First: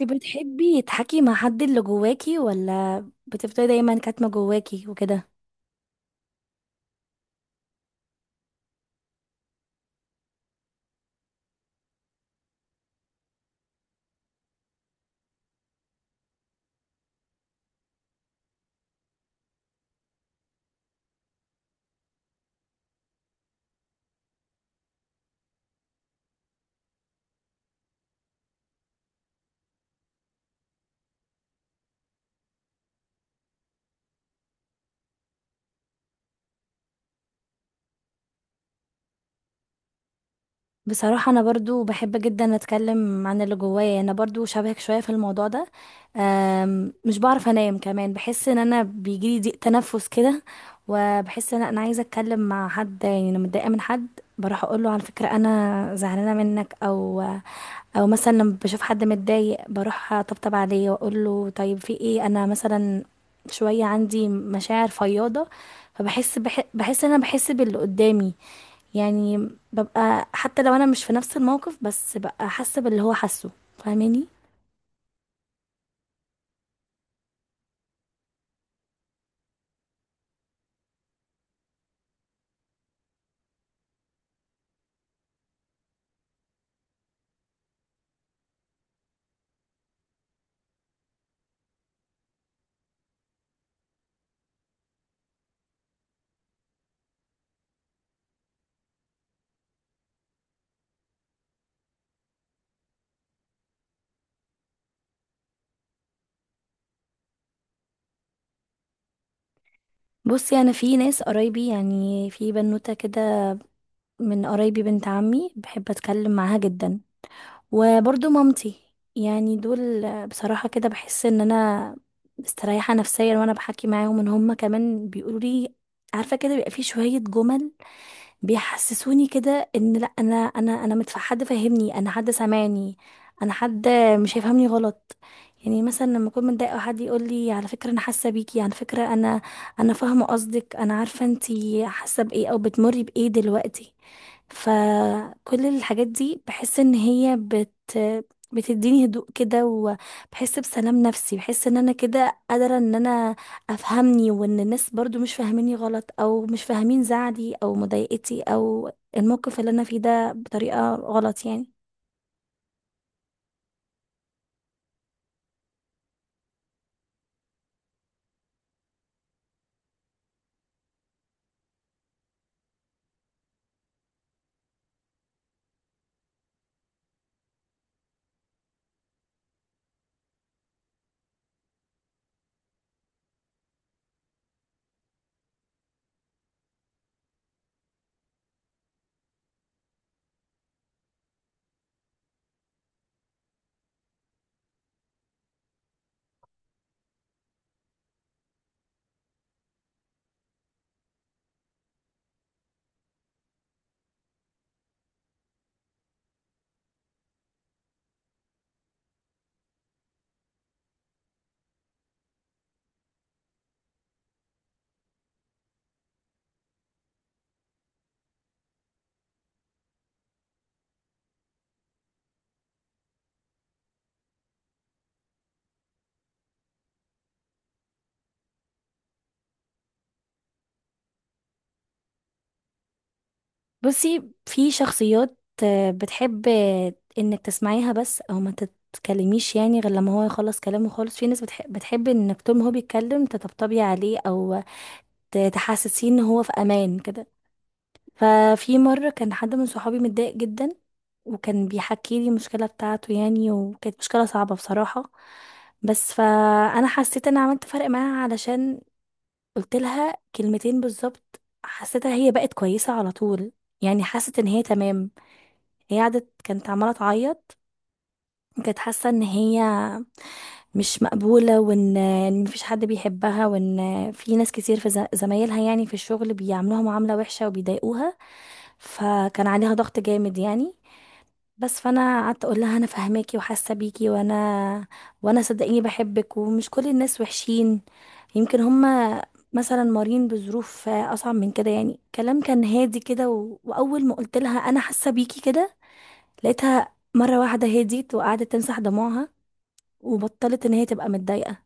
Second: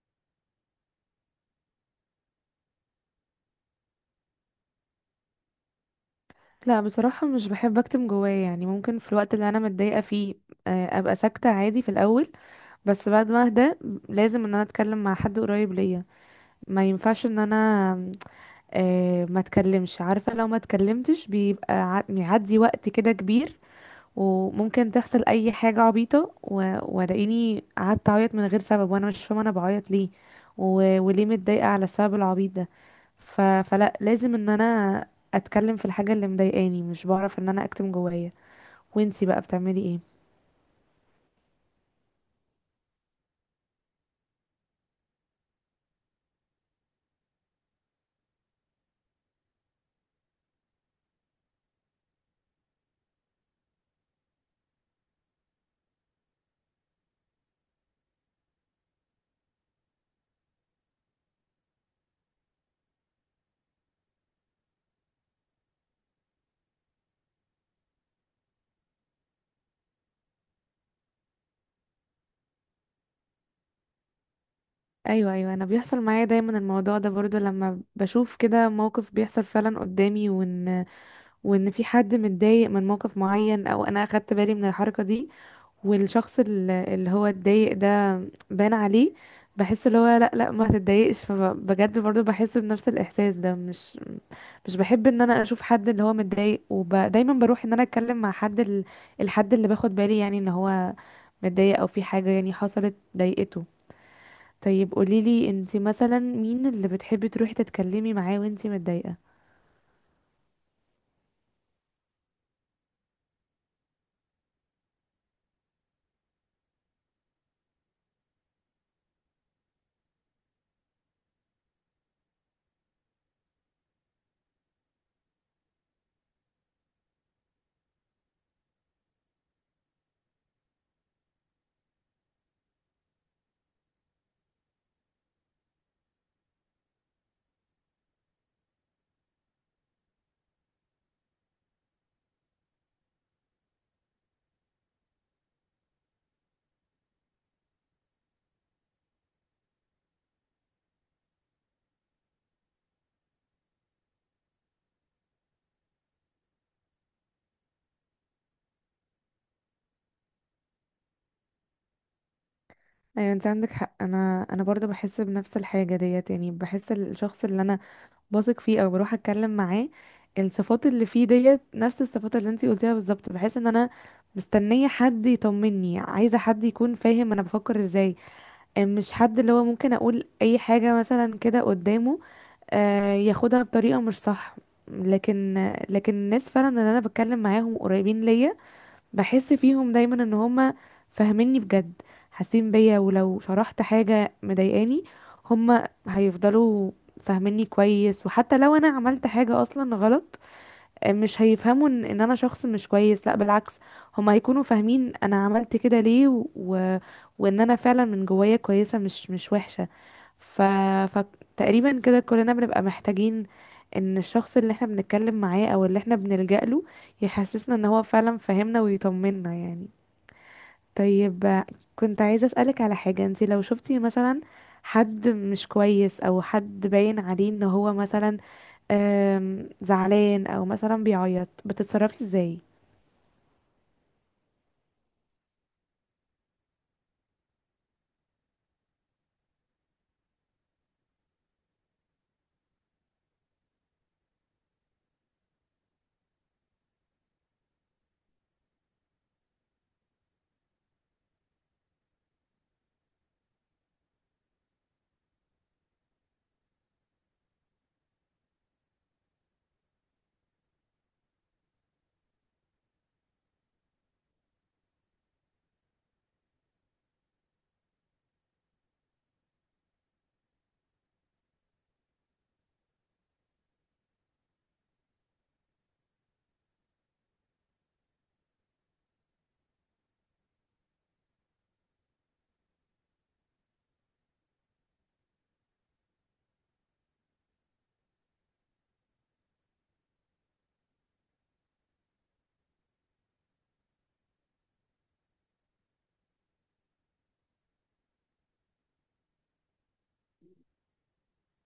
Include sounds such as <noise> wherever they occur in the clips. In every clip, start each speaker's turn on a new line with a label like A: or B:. A: انت بتحبي تحكي مع حد اللي جواكي ولا بتفضلي دايما كاتمة جواكي وكده؟
B: لا، بصراحة مش بحب اكتم جوايا. يعني ممكن في الوقت اللي انا متضايقة فيه ابقى ساكتة عادي في الاول، بس بعد ما اهدى لازم ان انا اتكلم مع حد قريب ليا. ما ينفعش ان انا ما اتكلمش. عارفة لو ما اتكلمتش بيبقى بيعدي وقت كده كبير، وممكن تحصل اي حاجه عبيطه والاقيني قعدت اعيط من غير سبب وانا مش فاهمه انا بعيط ليه وليه متضايقه على السبب العبيط ده. فلا، لازم ان انا اتكلم في الحاجه اللي مضايقاني. مش بعرف ان انا اكتم جوايا. وانتي بقى بتعملي ايه؟
A: بصراحة انا برضو بحب جدا اتكلم عن اللي جوايا، يعني انا برضو شبهك شوية في الموضوع ده. مش بعرف انام كمان، بحس ان انا بيجيلي ضيق تنفس كده، وبحس ان انا عايزة اتكلم مع حد. يعني انا متضايقة من حد، بروح اقول له على فكرة انا زعلانة منك، او مثلا لما بشوف حد متضايق بروح اطبطب عليه واقول له طيب في ايه. انا مثلا شويه عندي مشاعر فياضه، بحس ان انا بحس باللي قدامي، يعني ببقى حتى لو انا مش في نفس الموقف بس ببقى حاسه باللي هو حاسه. فاهماني؟
B: ايوه، ايوه، انا بيحصل معايا دايما الموضوع ده برضو. لما بشوف كده موقف بيحصل فعلا قدامي وان في حد متضايق من موقف معين او انا اخدت بالي من الحركه دي، والشخص اللي هو اتضايق ده بان عليه، بحس اللي هو لا لا ما تتضايقش. فبجد برضو بحس بنفس الاحساس ده. مش بحب ان انا اشوف حد اللي هو متضايق، ودايما بروح ان انا اتكلم مع حد ال... الحد اللي باخد بالي يعني ان هو متضايق او في حاجة يعني حصلت ضايقته. طيب قوليلي انتي مثلا مين اللي بتحبي تروحي تتكلمي معاه وانتي متضايقة؟
A: بصي، انا في ناس قرايبي، يعني في بنوته كده من قرايبي، بنت عمي، بحب اتكلم معاها جدا، وبرضو مامتي. يعني دول بصراحة كده بحس ان انا مستريحة نفسيا وانا بحكي معاهم، ان هما كمان بيقولوا لي، عارفة كده بيبقى في شوية جمل بيحسسوني كده ان لا، حد فاهمني، انا حد سامعني، انا حد مش هيفهمني غلط. يعني مثلا لما اكون متضايقه وحد يقول لي على فكره انا حاسه بيكي، على فكره انا فاهمه قصدك، انا عارفه انتي حاسه بايه او بتمري بايه دلوقتي. فكل الحاجات دي بحس ان هي بتديني هدوء كده، وبحس بسلام نفسي، بحس ان انا كده قادره ان انا افهمني، وان الناس برضو مش فاهميني غلط، او مش فاهمين زعلي او مضايقتي او الموقف اللي انا فيه ده بطريقة غلط يعني.
B: ايوه، انت عندك حق. انا برضو بحس بنفس الحاجة ديت. يعني بحس الشخص اللي انا بثق فيه او بروح اتكلم معاه، الصفات اللي فيه ديت نفس الصفات اللي انتي قلتيها بالظبط، بحيث ان انا مستنيه حد يطمني، عايزه حد يكون فاهم انا بفكر ازاي. مش حد اللي هو ممكن اقول اي حاجه مثلا كده قدامه ياخدها بطريقه مش صح. لكن لكن الناس فعلا اللي انا بتكلم معاهم قريبين ليا، بحس فيهم دايما ان هما فاهميني بجد، حاسين بيا. ولو شرحت حاجة مضايقاني هما هيفضلوا فاهميني كويس. وحتى لو انا عملت حاجة اصلا غلط مش هيفهموا ان إن انا شخص مش كويس. لا بالعكس، هما هيكونوا فاهمين انا عملت كده ليه وان انا فعلا من جوايا كويسة، مش وحشة. ف... فتقريبا كده كلنا بنبقى محتاجين ان الشخص اللي احنا بنتكلم معاه او اللي احنا بنلجأ له يحسسنا ان هو فعلا فاهمنا ويطمنا يعني. طيب، كنت عايزة أسألك على حاجة. انتي لو شفتي مثلا حد مش كويس او حد باين عليه ان هو مثلا زعلان او مثلا بيعيط، بتتصرفي ازاي؟
A: بصي، في شخصيات بتحب انك تسمعيها بس، او ما تتكلميش يعني غير لما هو يخلص كلامه خالص. في ناس بتحب انك طول ما هو بيتكلم تطبطبي عليه، او تحسسيه ان هو في امان كده. ففي مرة كان حد من صحابي متضايق جدا، وكان بيحكي لي المشكلة بتاعته يعني، وكانت مشكلة صعبة بصراحة. بس فأنا حسيت أنا عملت فرق معاها، علشان قلت لها كلمتين بالظبط حسيتها هي بقت كويسة على طول، يعني حست إن هي تمام. هي قعدت كانت عمالة تعيط، وكانت حاسة إن هي مش مقبولة، وان إن مفيش حد بيحبها، وان في ناس كتير في زمايلها يعني في الشغل بيعاملوها معاملة وحشة وبيضايقوها، فكان عليها ضغط جامد يعني. بس فانا قعدت اقول لها انا فاهماكي وحاسه بيكي، وانا صدقيني بحبك، ومش كل الناس وحشين، يمكن هما مثلا مارين بظروف اصعب من كده. يعني كلام كان هادي كده، واول ما قلت لها انا حاسه بيكي كده، لقيتها مره واحده هديت، وقعدت تمسح دموعها، وبطلت ان هي تبقى متضايقه.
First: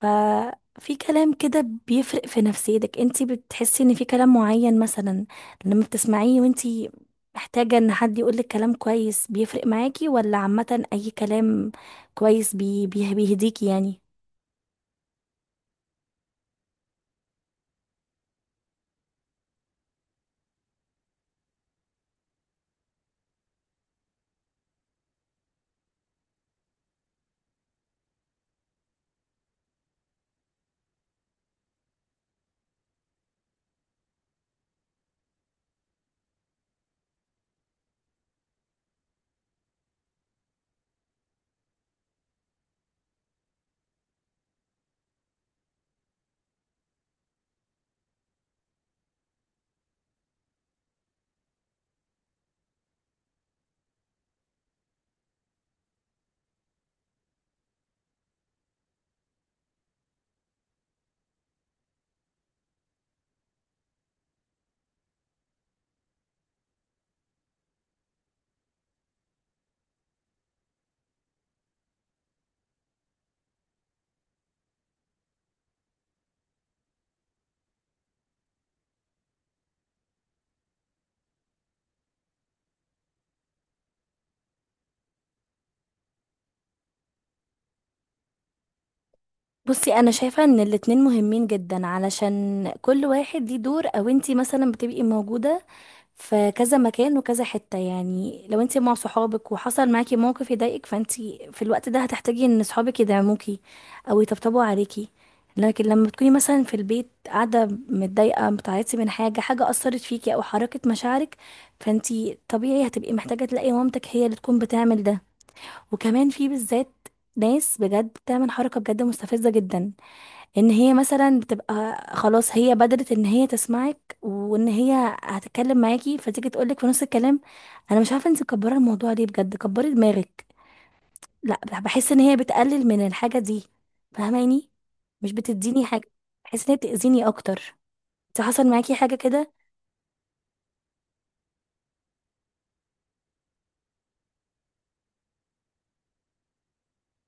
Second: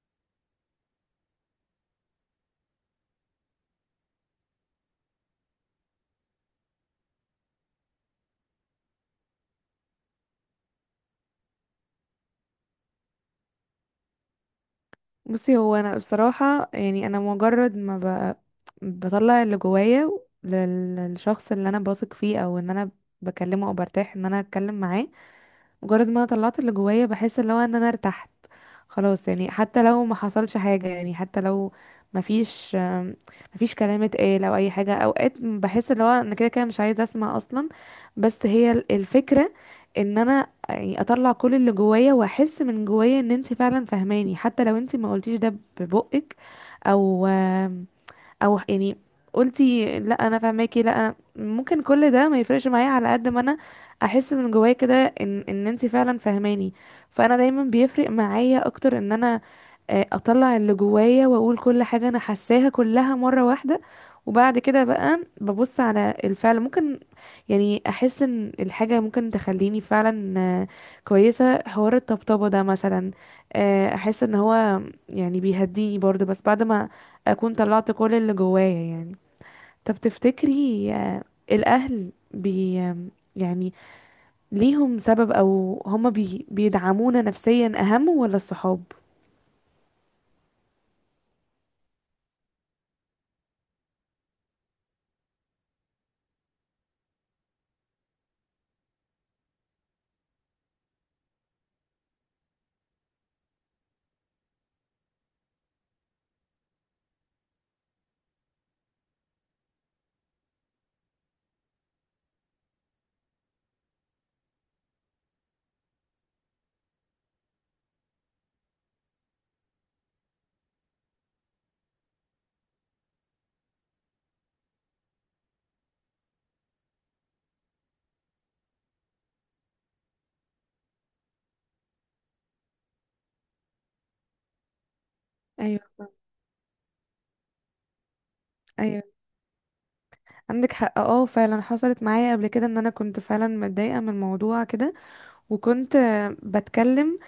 A: ففي كلام كده بيفرق في نفسيتك. انتي بتحسي ان في كلام معين مثلا لما بتسمعيه وانتي محتاجة ان حد يقولك كلام كويس بيفرق معاكي، ولا عامة اي كلام كويس بيهديكي يعني؟
B: بصي، هو انا بصراحة يعني انا مجرد ما بطلع اللي جوايا للشخص اللي انا بثق فيه او ان انا بكلمه او برتاح ان انا اتكلم معاه، مجرد ما انا طلعت اللي جوايا بحس اللي هو ان انا ارتحت خلاص. يعني حتى لو ما حصلش حاجة، يعني حتى لو ما فيش كلام اتقال او اي حاجة، اوقات بحس اللي هو انا كده كده مش عايزة اسمع اصلا. بس هي الفكرة ان انا يعني اطلع كل اللي جوايا، واحس من جوايا ان انت فعلا فهماني حتى لو انت ما قلتيش ده ببقك، او او يعني قلتي لا انا فاهماكي. لا أنا ممكن كل ده ما يفرقش معايا على قد ما انا احس من جوايا كده ان ان انتي فعلا فاهماني. فانا دايما بيفرق معايا اكتر ان انا اطلع اللي جوايا واقول كل حاجة انا حاساها كلها مرة واحدة. وبعد كده بقى ببص على الفعل. ممكن يعني احس ان الحاجة ممكن تخليني فعلا كويسة. حوار الطبطبة ده مثلا، احس ان هو يعني بيهديني برضه، بس بعد ما اكون طلعت كل اللي جوايا يعني. طب تفتكري الاهل بي آم، يعني ليهم سبب او هما بيدعمونا نفسيا اهم ولا الصحاب؟
A: بصي، انا شايفة ان الاتنين مهمين جدا، علشان كل واحد ليه دور. او انتي مثلا بتبقي موجودة في كذا مكان وكذا حتة، يعني لو انتي مع صحابك وحصل معاكي موقف يضايقك، فانتي في الوقت ده هتحتاجي ان صحابك يدعموكي او يطبطبوا عليكي. لكن لما تكوني مثلا في البيت قاعدة متضايقة بتعيطي من حاجة أثرت فيكي أو حركت مشاعرك، فانتي طبيعي هتبقي محتاجة تلاقي مامتك هي اللي تكون بتعمل ده. وكمان في بالذات ناس بجد بتعمل حركة بجد مستفزة جدا، ان هي مثلا بتبقى خلاص هي بدرت ان هي تسمعك وان هي هتتكلم معاكي، فتيجي تقولك في نص الكلام انا مش عارفه انت مكبره الموضوع ليه، بجد كبري دماغك. لا، بحس ان هي بتقلل من الحاجه دي. فاهماني؟ مش بتديني
B: ايوه،
A: حاجه، بحس ان هي بتاذيني اكتر. انت حصل معاكي
B: ايوه،
A: حاجه كده؟
B: عندك حق. اه فعلا حصلت معايا قبل كده ان انا كنت فعلا متضايقه من موضوع كده، وكنت بتكلم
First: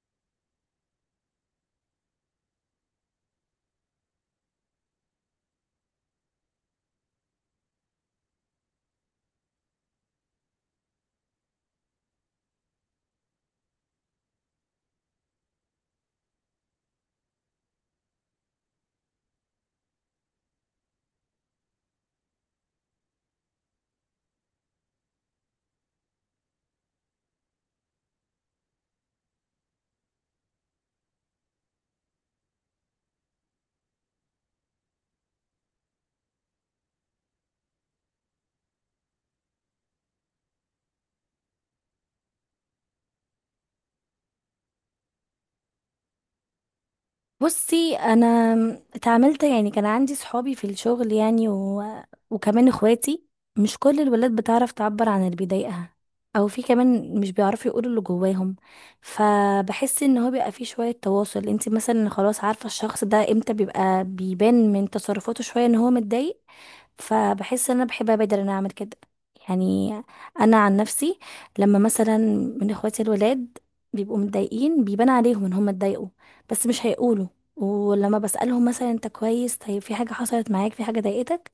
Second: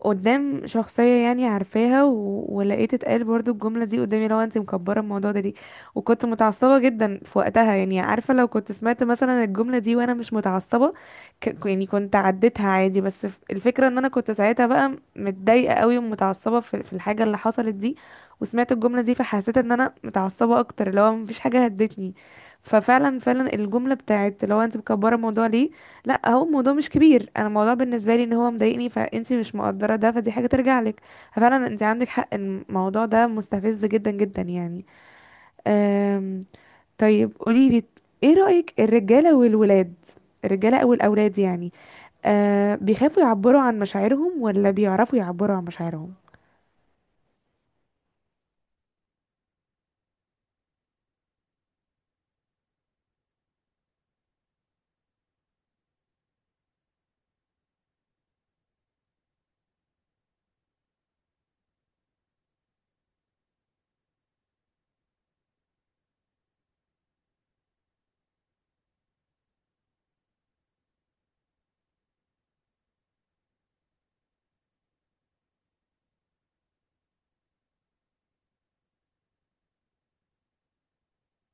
B: قدام شخصية يعني عارفاها، ولقيت اتقال برضو الجملة دي قدامي، لو انت مكبرة الموضوع ده ليه. وكنت متعصبة جدا في وقتها، يعني عارفة لو كنت سمعت مثلا الجملة دي وانا مش متعصبة يعني كنت عديتها عادي، بس الفكرة ان انا كنت ساعتها بقى متضايقة قوي ومتعصبة في الحاجة اللي حصلت دي، وسمعت الجملة دي فحسيت ان انا متعصبة اكتر. لو مفيش حاجة هدتني ففعلا فعلا الجملة بتاعت لو انت مكبرة الموضوع ليه، لا هو الموضوع مش كبير. انا الموضوع بالنسبه لي ان هو مضايقني، فانتي مش مقدره ده، فدي حاجه ترجع لك. ففعلا انت عندك حق، إن الموضوع ده مستفز جدا جدا يعني. أم... طيب قولي لي، ايه رايك الرجاله والولاد، الرجاله او الاولاد يعني، أه بيخافوا يعبروا عن مشاعرهم ولا بيعرفوا يعبروا عن مشاعرهم؟
A: بصي، انا اتعاملت يعني كان عندي صحابي في الشغل يعني وكمان اخواتي، مش كل الولاد بتعرف تعبر عن اللي بيضايقها، او في كمان مش بيعرفوا يقولوا اللي جواهم. فبحس ان هو بيبقى فيه شوية تواصل، انت مثلا خلاص عارفة الشخص ده امتى بيبقى بيبان من تصرفاته شوية ان هو متضايق، فبحس ان انا بحب ابادر ان انا اعمل كده. يعني انا عن نفسي، لما مثلا من اخواتي الولاد بيبقوا متضايقين بيبان عليهم ان هم اتضايقوا بس مش هيقولوا، ولما بسألهم مثلا انت كويس، طيب في حاجة حصلت معاك، في حاجة ضايقتك،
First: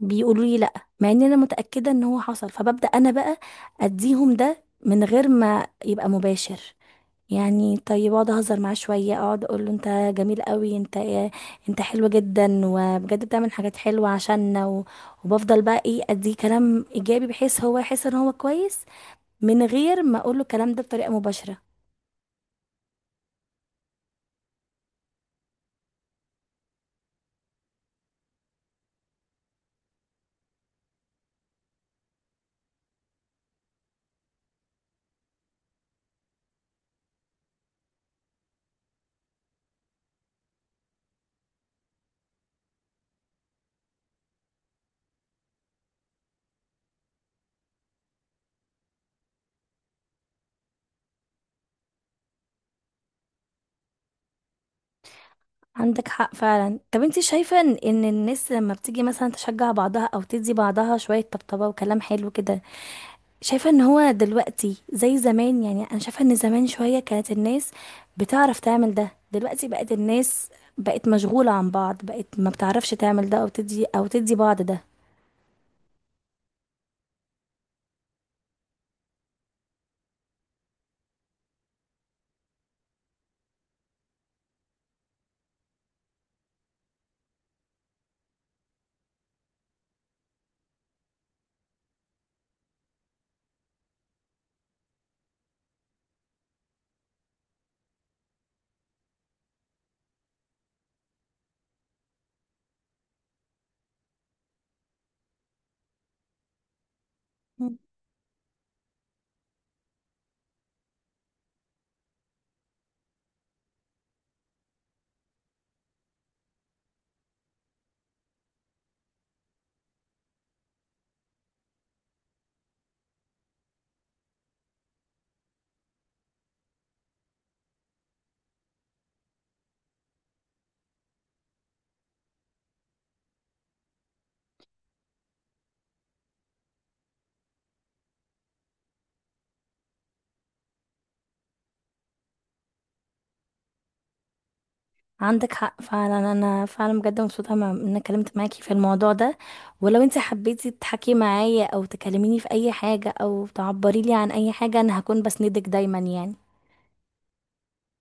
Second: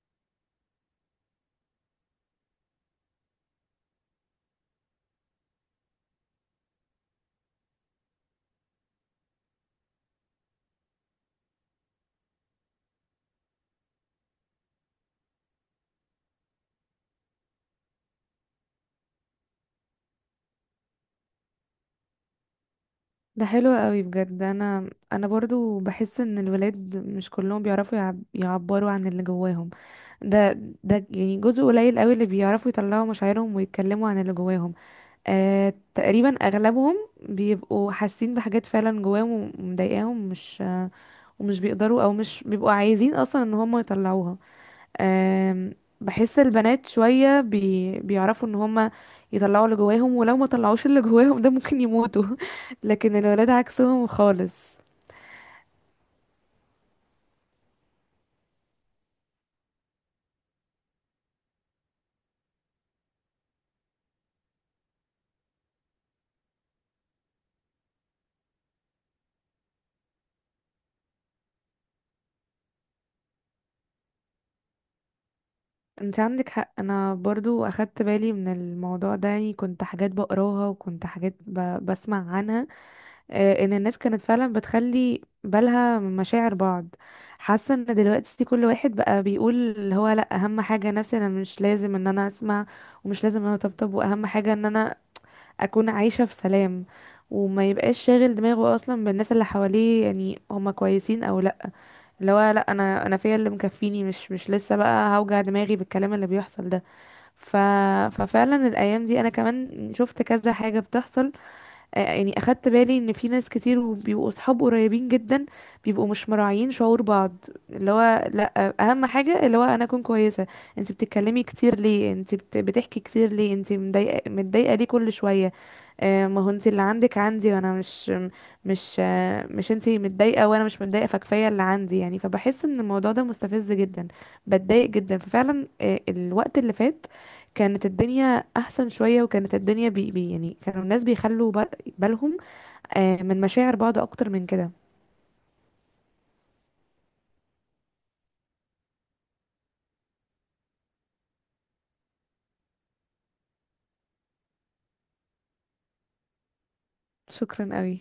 A: بيقولوا لي لا، مع ان انا متأكدة ان هو حصل. فببدأ انا بقى اديهم ده من غير ما يبقى مباشر، يعني طيب اقعد اهزر معاه شويه، اقعد اقول له انت جميل قوي، انت ايه، انت حلو جدا، وبجد بتعمل حاجات حلوه عشاننا، وبفضل بقى ايه اديه كلام ايجابي، بحيث هو يحس ان هو كويس من غير ما اقول له الكلام ده بطريقه مباشره.
B: ده حلو قوي بجد. انا برضو بحس ان الولاد مش كلهم بيعرفوا يعبروا عن اللي جواهم. ده ده يعني جزء قليل قوي اللي بيعرفوا يطلعوا مشاعرهم ويتكلموا عن اللي جواهم. آه، تقريبا اغلبهم بيبقوا حاسين بحاجات فعلا جواهم ومضايقاهم، مش ومش بيقدروا او مش بيبقوا عايزين اصلا ان هم يطلعوها. آه، بحس البنات شوية بيعرفوا ان هم يطلعوا اللي جواهم، ولو ما طلعوش اللي جواهم ده ممكن يموتوا. <laughs> لكن الولاد عكسهم خالص.
A: عندك حق فعلا. طب انت شايفه ان إن الناس لما بتيجي مثلا تشجع بعضها او تدي بعضها شويه طبطبه وكلام حلو كده، شايفة ان هو دلوقتي زي زمان؟ يعني انا شايفة ان زمان شوية كانت الناس بتعرف تعمل ده، دلوقتي بقت الناس بقت مشغولة عن بعض، بقت ما بتعرفش تعمل ده او تدي او بعض ده.
B: انت عندك حق، انا برضو اخدت بالي من الموضوع ده. يعني كنت حاجات بقراها وكنت حاجات بسمع عنها، آه، ان الناس كانت فعلا بتخلي بالها من مشاعر بعض. حاسه ان دلوقتي كل واحد بقى بيقول اللي هو لا اهم حاجه نفسي انا، مش لازم ان انا اسمع ومش لازم ان انا اطبطب، واهم حاجه ان انا اكون عايشه في سلام، وما يبقاش شاغل دماغه اصلا بالناس اللي حواليه يعني هما كويسين او لا. اللي هو لا انا فيا اللي مكفيني، مش لسه بقى هوجع دماغي بالكلام اللي بيحصل ده. ف...
A: مم.
B: ففعلا الايام دي انا كمان شفت كذا حاجه بتحصل. يعني اخدت بالي ان في ناس كتير بيبقوا اصحاب قريبين جدا بيبقوا مش مراعيين شعور بعض. اللي هو لا اهم حاجه اللي هو انا اكون كويسه. انت بتتكلمي كتير ليه؟ انت بتحكي كتير ليه؟ انت مضايقه، متضايقه ليه كل شويه؟ ما هو انت اللي عندك عندي وانا مش مش انت متضايقه وانا مش متضايقه، فكفايه اللي عندي يعني. فبحس ان الموضوع ده مستفز جدا، بتضايق جدا. ففعلا الوقت اللي فات كانت الدنيا احسن شويه، وكانت الدنيا بي بي يعني كانوا الناس بيخلوا بالهم من مشاعر بعض اكتر من كده.
A: عندك حق فعلا، انا فعلا بجد مبسوطة ان انا اتكلمت معاكي في الموضوع ده، ولو انت حبيتي تحكي معايا او تكلميني في اي حاجة او تعبري لي عن اي حاجة انا هكون بسندك دايما يعني.
B: شكرا قوي.